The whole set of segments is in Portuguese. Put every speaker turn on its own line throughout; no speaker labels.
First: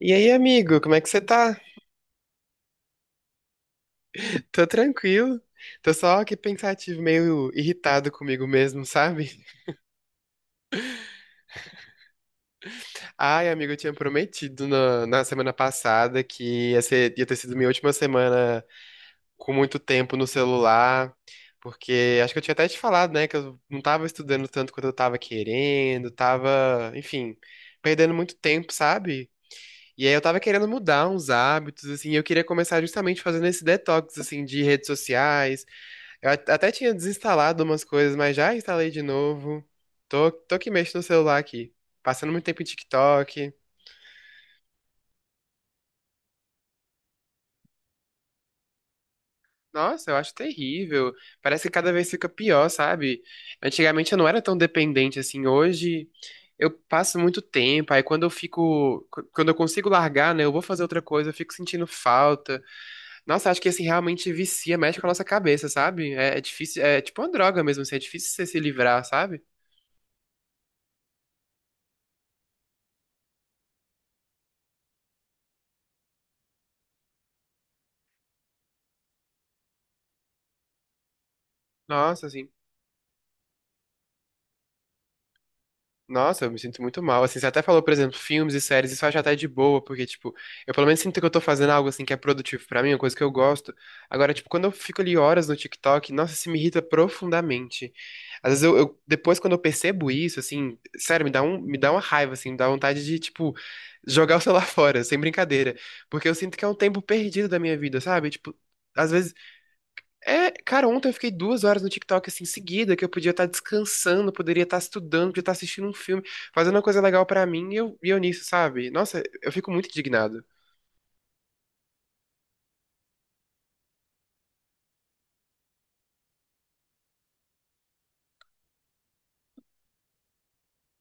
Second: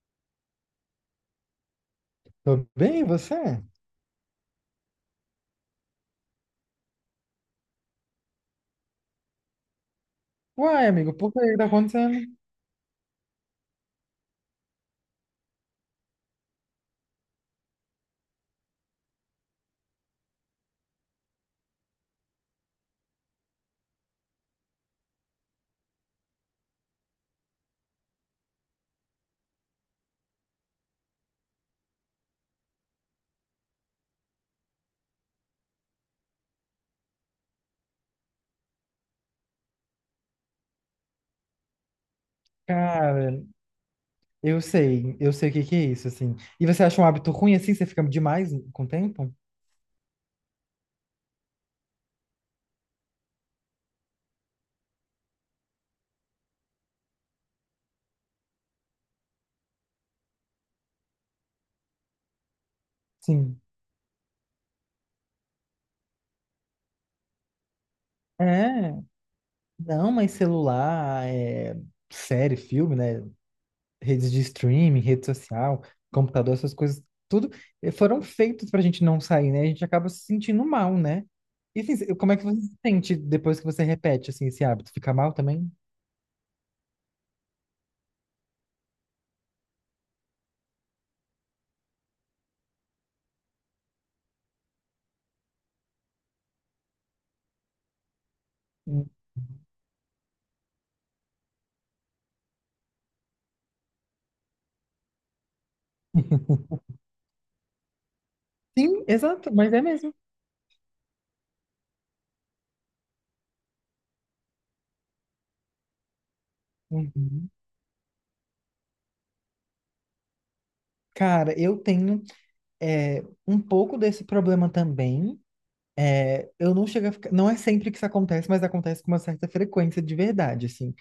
E aí, amigo, como é que você tá?
Tô bem, e você?
Tô tranquilo. Tô só aqui pensativo, meio irritado comigo mesmo, sabe?
Uai, amigo, por que que tá acontecendo?
Ai, amigo, eu tinha prometido na semana passada que ia ter sido minha última semana com muito tempo no celular, porque acho que eu tinha até te falado, né, que eu não tava estudando tanto quanto eu tava querendo, tava, enfim, perdendo muito tempo, sabe? E aí eu tava querendo mudar uns hábitos, assim, e eu queria começar justamente fazendo esse detox, assim, de redes sociais. Até tinha desinstalado umas coisas, mas já instalei de novo. Tô que mexo no celular aqui. Passando muito tempo em
Cara,
TikTok.
eu sei o que que é isso, assim. E você acha um hábito ruim assim? Você fica demais com o tempo?
Nossa, eu acho terrível. Parece que cada vez fica pior, sabe? Antigamente eu não era tão dependente assim. Hoje eu passo muito tempo. Aí quando eu fico. Quando eu consigo largar, né? Eu vou fazer outra coisa, eu fico sentindo falta. Nossa, acho
Sim.
que assim realmente vicia, mexe com a nossa cabeça, sabe? É, é difícil. É tipo uma droga mesmo, assim. É difícil você se
É,
livrar, sabe?
não, mas celular, é, série, filme, né? Redes de streaming, rede social, computador, essas coisas, tudo foram feitos pra gente não sair, né? A gente acaba se sentindo mal, né? E assim,
Nossa,
como é que
assim.
você se sente depois que você repete, assim, esse hábito? Fica mal também?
Nossa, eu me sinto muito mal. Assim, você até falou, por exemplo, filmes e séries, isso eu acho até de boa, porque, tipo, eu pelo menos sinto que eu tô fazendo algo, assim, que é produtivo pra mim, uma coisa que eu gosto. Agora, tipo, quando eu fico ali horas no TikTok, nossa, isso me irrita profundamente. Às vezes, depois, quando eu percebo isso, assim, sério, me dá uma raiva, assim, me dá vontade de, tipo, jogar o celular fora, sem brincadeira. Porque eu sinto que é um tempo perdido da minha vida, sabe? Tipo,
Sim,
às vezes,
exato, mas é mesmo.
é, cara, ontem eu fiquei 2 horas no TikTok assim, seguida, que eu podia estar descansando, poderia estar estudando, podia estar assistindo um filme, fazendo uma coisa legal pra
Uhum.
mim e eu nisso, sabe? Nossa, eu fico muito indignado.
Cara, eu tenho um pouco desse problema também. É, eu não chego a ficar. Não é sempre que isso acontece, mas acontece com uma certa frequência de verdade, assim.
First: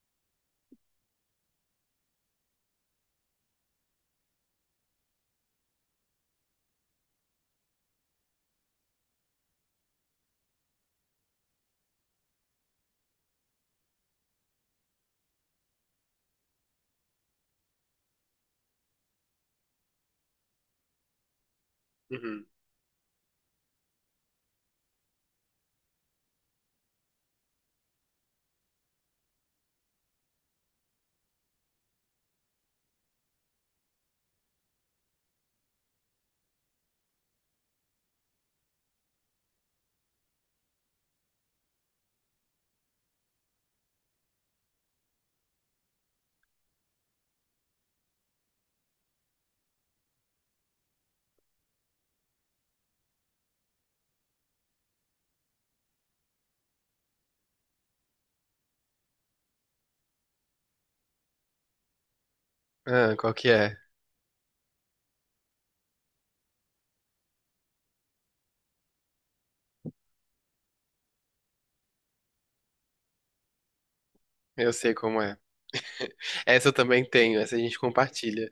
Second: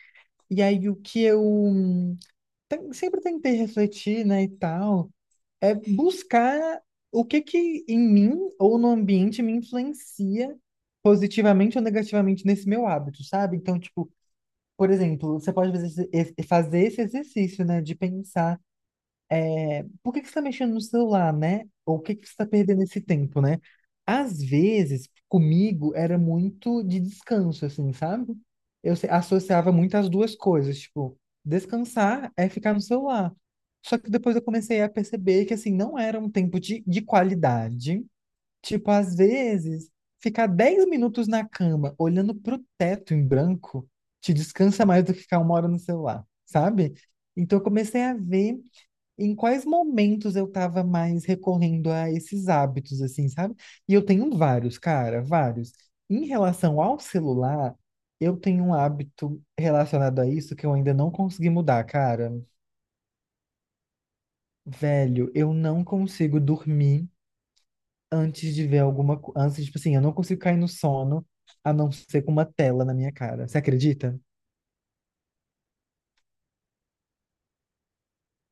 E aí o que eu sempre tentei refletir, né, e tal. É buscar o que que em mim ou no ambiente me influencia positivamente ou negativamente nesse meu hábito, sabe? Então, tipo, por exemplo, você pode fazer fazer esse exercício, né, de pensar por que que você está mexendo no celular, né? Ou o que que você
Uhum.
está perdendo esse tempo, né? Às vezes, comigo, era muito de descanso, assim, sabe? Eu associava muito as duas coisas, tipo, descansar é ficar no celular. Só que depois eu comecei a perceber que, assim, não era um tempo de qualidade. Tipo, às vezes, ficar 10 minutos na cama, olhando pro teto em branco, te descansa mais do que ficar uma hora no celular, sabe? Então, eu comecei a ver em quais momentos eu estava mais recorrendo a esses hábitos, assim, sabe? E eu tenho vários, cara, vários. Em relação ao celular, eu tenho um hábito relacionado a isso que eu ainda não consegui mudar, cara.
Ah, qual que é?
Velho, eu não consigo dormir antes de ver alguma coisa. Antes, tipo assim, eu não consigo cair no sono a não ser com uma tela na minha cara. Você acredita?
Eu sei como é. Essa eu também tenho, essa a gente compartilha.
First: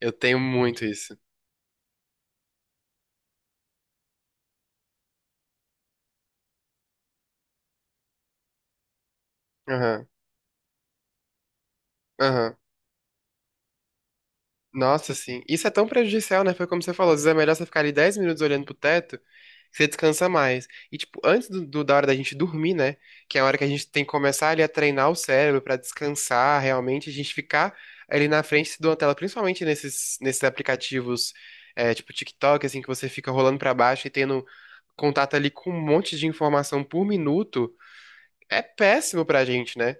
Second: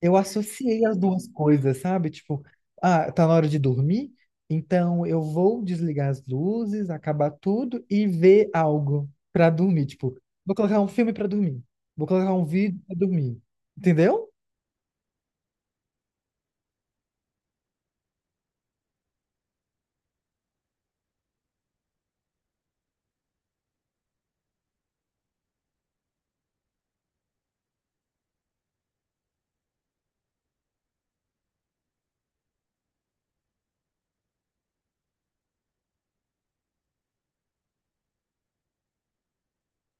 Eu
Eu
tenho muito
associei as
isso.
duas coisas, sabe? Tipo, ah, tá na hora de dormir, então eu vou desligar as luzes, acabar tudo e ver algo pra dormir.
Aham,
Tipo, vou colocar um filme pra dormir, vou colocar um
aham.
vídeo pra dormir, entendeu?
Nossa, sim. Isso é tão prejudicial, né? Foi como você falou, às vezes é melhor você ficar ali 10 minutos olhando pro teto, que você descansa mais. E, tipo, antes da hora da gente dormir, né? Que é a hora que a gente tem que começar ali a treinar o cérebro pra descansar realmente, a gente ficar ali na frente de uma tela, principalmente nesses aplicativos, é, tipo TikTok, assim, que você fica rolando pra baixo e tendo contato ali com um monte de informação por minuto, é péssimo pra gente, né?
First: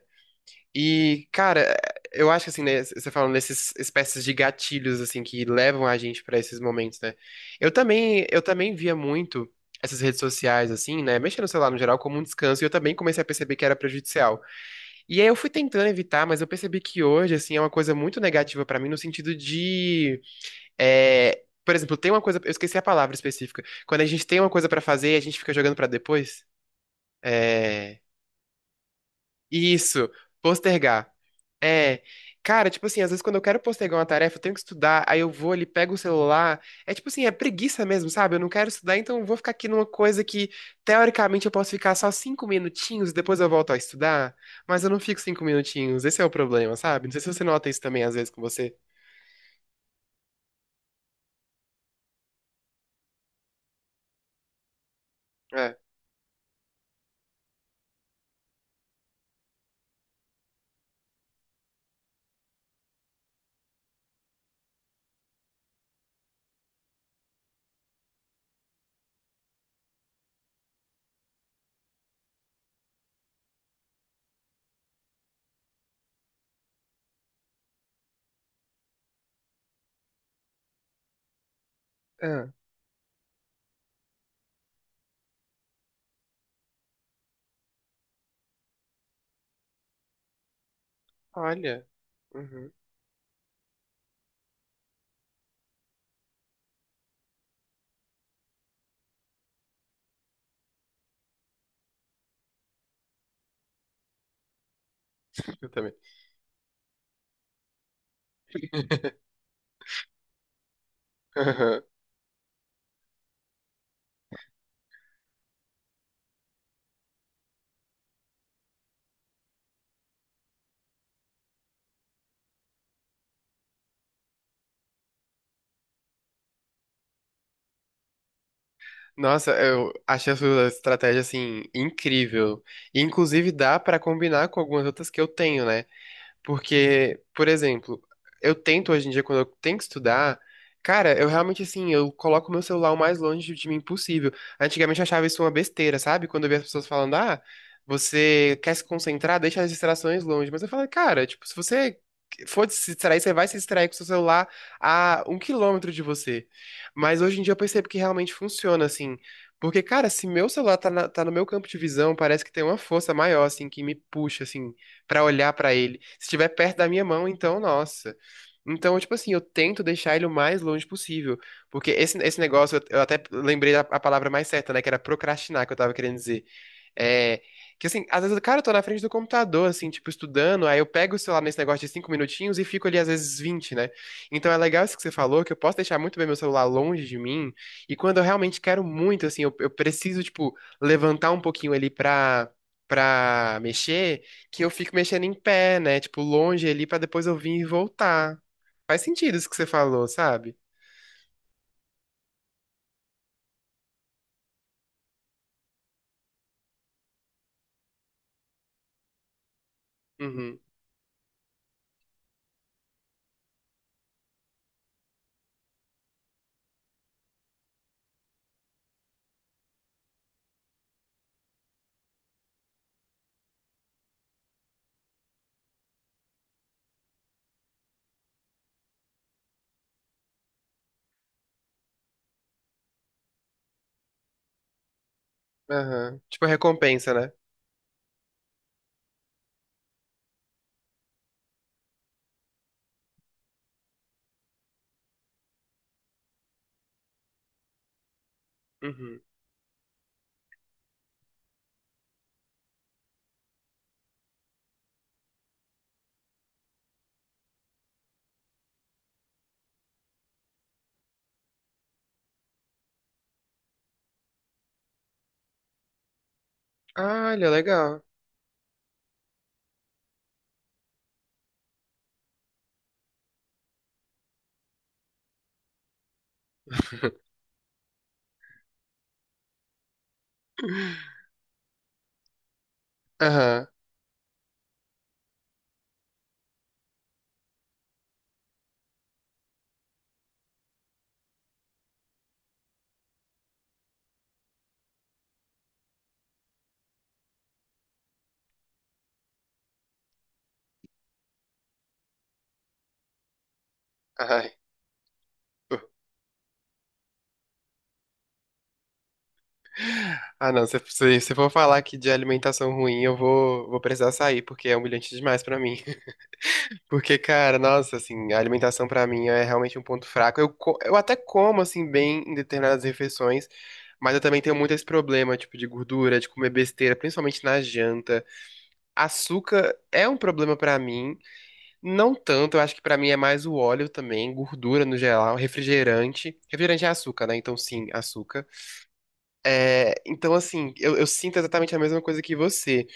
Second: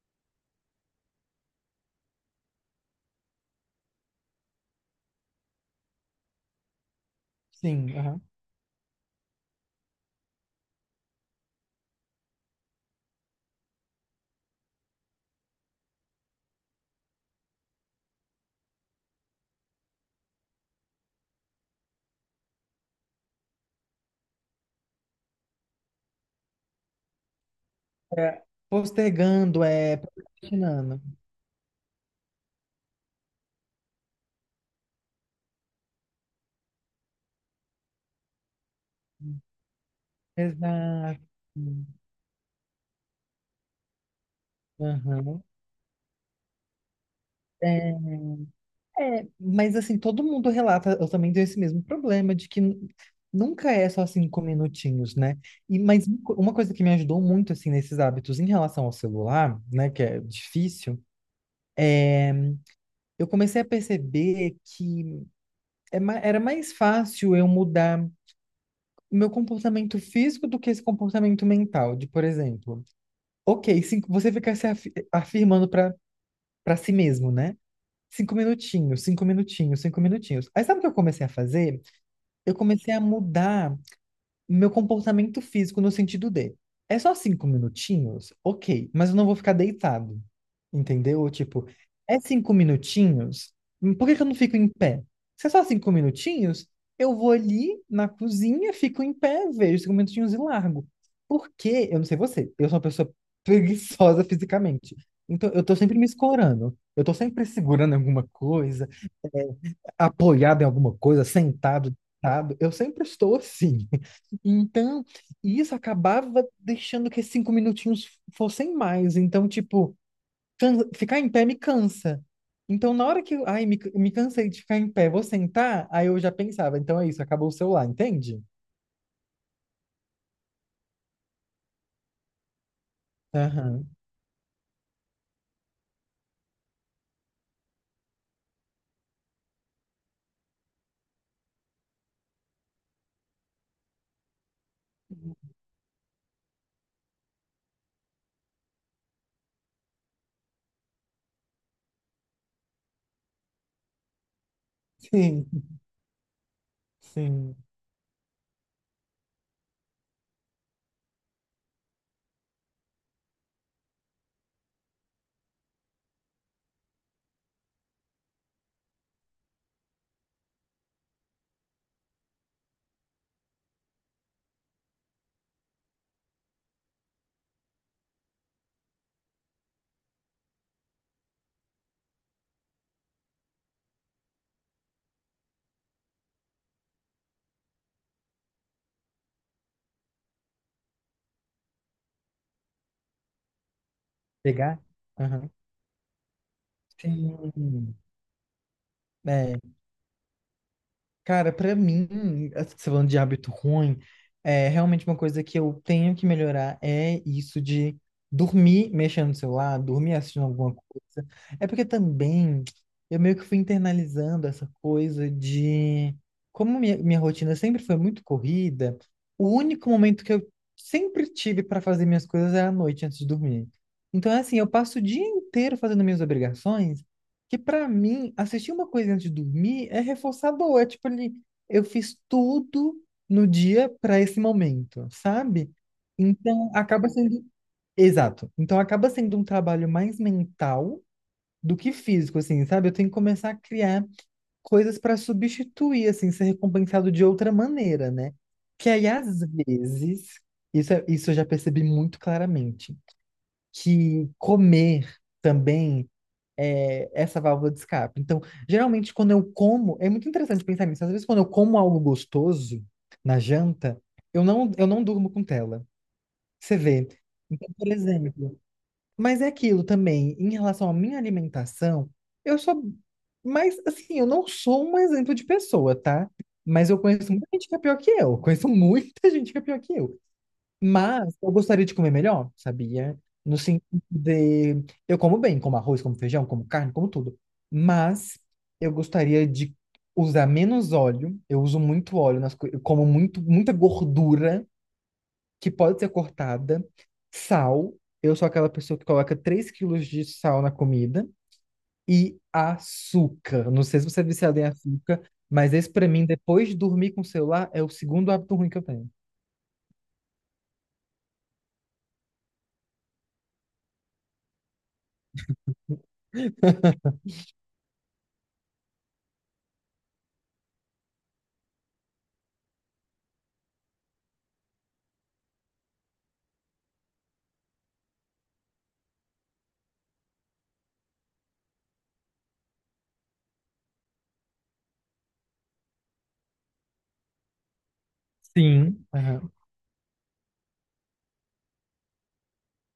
E, cara, eu acho que assim, né, você falando dessas espécies de gatilhos assim que levam a gente pra esses momentos, né?
Sim, aham.
Eu também via muito essas redes sociais assim, né, mexendo no celular no geral como um descanso, e eu também comecei a perceber que era prejudicial. E aí eu fui tentando evitar, mas eu percebi que hoje assim é uma coisa muito negativa pra mim no sentido de é, por exemplo, tem uma coisa, eu esqueci a palavra específica. Quando a gente tem uma coisa pra fazer, a gente fica jogando pra depois. é,
É, postergando, é,
isso,
procrastinando.
postergar. É. Cara, tipo assim, às vezes quando eu quero postergar uma tarefa, eu tenho que estudar, aí eu vou ali, pego o celular. É tipo assim, é preguiça mesmo, sabe? Eu não quero estudar, então eu vou ficar aqui numa coisa que,
Exato.
teoricamente, eu posso ficar só 5 minutinhos, e depois eu volto a estudar. Mas eu não fico
Aham.
5 minutinhos, esse é o problema, sabe? Não sei se você nota isso
É.
também, às vezes, com você.
É, mas assim, todo mundo relata, eu também tenho esse mesmo problema de que nunca é só 5 minutinhos, né? E,
É.
mas uma coisa que me ajudou muito, assim, nesses hábitos em relação ao celular, né, que é difícil, eu comecei a perceber que é era mais fácil eu mudar o meu comportamento físico do que esse comportamento mental, de, por exemplo, ok, cinco, você fica se afi- afirmando para si mesmo, né? Cinco minutinhos, 5 minutinhos, 5 minutinhos. Aí sabe o que eu comecei a fazer?
Ah,
Eu comecei a mudar o meu comportamento físico no sentido de, é só 5 minutinhos? Ok, mas eu não vou ficar deitado, entendeu? Tipo,
olha.
é cinco
Uhum,
minutinhos? Por que que eu não fico em pé? Se é só 5 minutinhos, eu vou ali na cozinha, fico em pé, vejo 5 minutinhos e largo. Porque, eu não sei você, eu sou uma pessoa preguiçosa fisicamente. Então, eu
eu
tô
também.
sempre me escorando. Eu tô sempre segurando alguma coisa apoiado em alguma coisa, sentado, deitado, eu sempre estou assim. Então, isso acabava deixando que esses 5 minutinhos fossem mais. Então, tipo, ficar em pé me cansa. Então, na hora que, ai, me cansei de ficar em pé, vou sentar, aí eu já pensava, então é isso, acabou o celular, entende?
Nossa, eu achei a sua estratégia assim incrível. E, inclusive dá
Aham.
pra combinar com algumas outras que eu tenho, né? Porque, por exemplo, eu tento hoje em dia, quando eu tenho que estudar, cara, eu realmente assim, eu coloco o meu celular o mais longe de mim possível. Antigamente eu achava isso uma besteira, sabe? Quando eu via as pessoas falando, ah, você quer se concentrar, deixa as distrações longe. Mas eu falo, cara, tipo, se você for se distrair, você vai se distrair com o seu celular a um
Sim,
quilômetro de você. Mas hoje em dia
sim.
eu percebo que realmente funciona, assim. Porque, cara, se meu celular tá no meu campo de visão, parece que tem uma força maior, assim, que me puxa, assim pra olhar pra ele. Se estiver perto da minha mão, então, nossa. Então, tipo assim, eu tento deixar ele o mais longe possível. Porque esse negócio, eu até lembrei da a palavra mais certa, né? Que era procrastinar, que eu tava querendo dizer. É, que assim, às vezes, cara, eu tô na frente do computador, assim, tipo, estudando, aí eu pego o celular nesse negócio de 5 minutinhos e fico ali, às vezes, 20, né? Então é legal isso que você falou, que eu posso deixar muito bem meu celular longe de mim, e quando eu realmente quero muito, assim, eu preciso, tipo, levantar um pouquinho ali pra mexer, que eu
Pegar?
fico mexendo em
Aham.
pé, né? Tipo, longe ali pra depois eu vir e
Sim.
voltar. Faz sentido isso que
É.
você falou, sabe?
Cara, pra mim, assim, você falando de hábito ruim, é realmente uma coisa que eu tenho que melhorar é isso de dormir mexendo no celular, dormir assistindo
Uhum.
alguma coisa. É porque também eu meio que fui internalizando essa coisa de como minha rotina sempre foi muito corrida, o único momento que eu sempre tive para fazer minhas coisas era à noite antes de dormir. Então, é assim, eu passo o dia inteiro fazendo minhas obrigações que pra mim, assistir uma coisa antes de dormir é reforçador. É tipo ali, eu fiz tudo no dia pra esse momento, sabe?
Aham. Tipo,
Então acaba
recompensa, né?
sendo. Exato. Então acaba sendo um trabalho mais mental do que físico, assim, sabe? Eu tenho que começar a criar coisas pra substituir, assim, ser recompensado de outra maneira, né? Que aí,
Uhum.
às vezes, isso, isso eu já percebi muito claramente, que comer também é, essa válvula de escape. Então, geralmente, quando eu como, é muito interessante pensar nisso. Às vezes, quando eu como algo gostoso na janta, eu não durmo com tela. Você vê.
Ah, olha,
Então, por
legal.
exemplo. Mas é aquilo também, em relação à minha alimentação, eu sou. Mas, assim, eu não sou um exemplo de pessoa, tá? Mas eu conheço muita gente que é pior que eu. Conheço muita gente que é pior que eu. Mas eu gostaria de comer melhor, sabia? No
Aham.
sentido de. Eu como bem, como arroz, como feijão, como carne, como tudo. Mas eu gostaria de usar menos óleo. Eu uso muito óleo nas coisas. Eu como muito, muita gordura que pode ser cortada. Sal. Eu sou aquela pessoa que coloca 3 quilos de sal na comida. E açúcar. Não sei se você é
Ai.
viciado em açúcar, mas esse pra mim, depois de dormir com o celular, é o segundo hábito ruim que eu tenho.
Ah, não, se for falar aqui de alimentação ruim, vou precisar sair, porque é humilhante demais pra mim. Porque, cara, nossa, assim, a alimentação pra mim é realmente um ponto fraco. Eu até como, assim, bem em determinadas refeições, mas eu também tenho muito esse problema, tipo, de gordura, de comer besteira, principalmente na janta. Açúcar é um problema pra mim, não tanto, eu acho que pra mim é mais o óleo também, gordura no geral, refrigerante. Refrigerante é açúcar, né? Então, sim, açúcar.
Sim. Aham.
É, então, assim, eu sinto exatamente a mesma coisa que você.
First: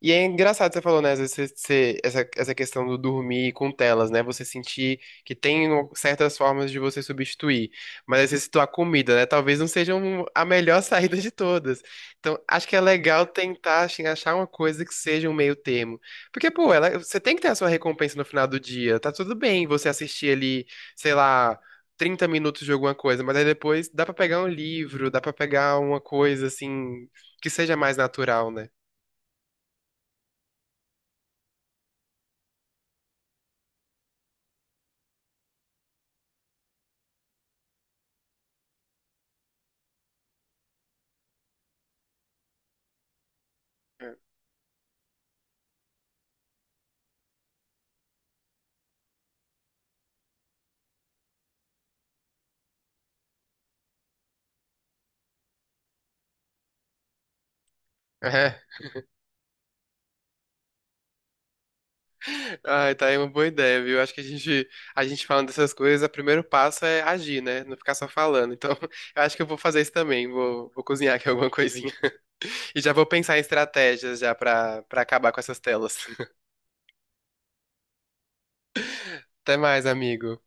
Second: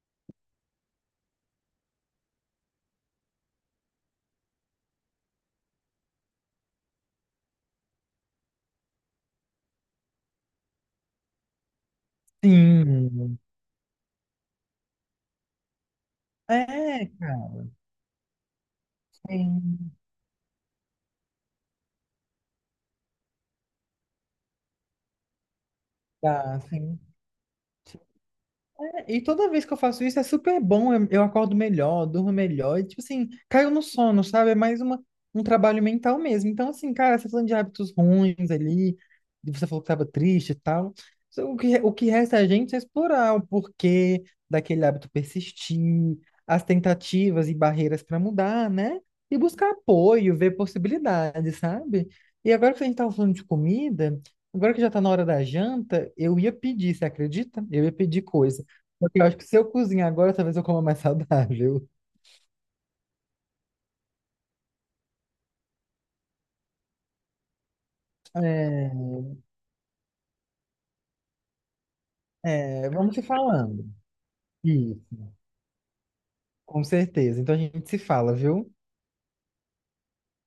E é engraçado você falou, né? Às vezes essa, essa questão do dormir com telas, né? Você sentir que tem certas formas de você substituir. Mas às vezes citou a comida, né? Talvez não seja a melhor saída de todas. Então, acho que é legal
Sim.
tentar assim, achar uma coisa que seja um meio termo. Porque, pô,
É,
você tem que ter a sua
cara.
recompensa no final do dia. Tá tudo bem você
Sim,
assistir ali, sei lá. 30 minutos de alguma coisa, mas aí depois dá pra pegar um livro, dá pra pegar uma coisa
dá, sim.
assim que seja mais natural, né?
E toda vez que eu faço isso é super bom, eu acordo melhor, durmo melhor, e tipo assim, caiu no sono, sabe? É mais uma, um trabalho mental mesmo. Então, assim, cara, você tá falando de hábitos ruins ali, e você falou que tava triste e tal. O que resta a gente é explorar o porquê daquele hábito persistir, as tentativas e barreiras para mudar, né? E buscar apoio, ver possibilidades, sabe? E agora que a gente tava falando de comida, agora que já tá na hora da janta, eu ia pedir, você acredita? Eu ia pedir coisa. Porque eu acho que se eu cozinhar agora, talvez eu coma mais saudável.
Ai, tá aí uma boa ideia, viu? Acho que a gente falando dessas coisas, o primeiro passo é agir, né? Não ficar só falando. Então,
É,
eu acho que eu vou fazer isso também. Vou cozinhar aqui alguma coisinha. E
é,
já vou
vamos se
pensar em
falando.
estratégias já pra
Isso,
acabar com essas telas.
com certeza. Então a gente se fala, viu?
Até mais, amigo.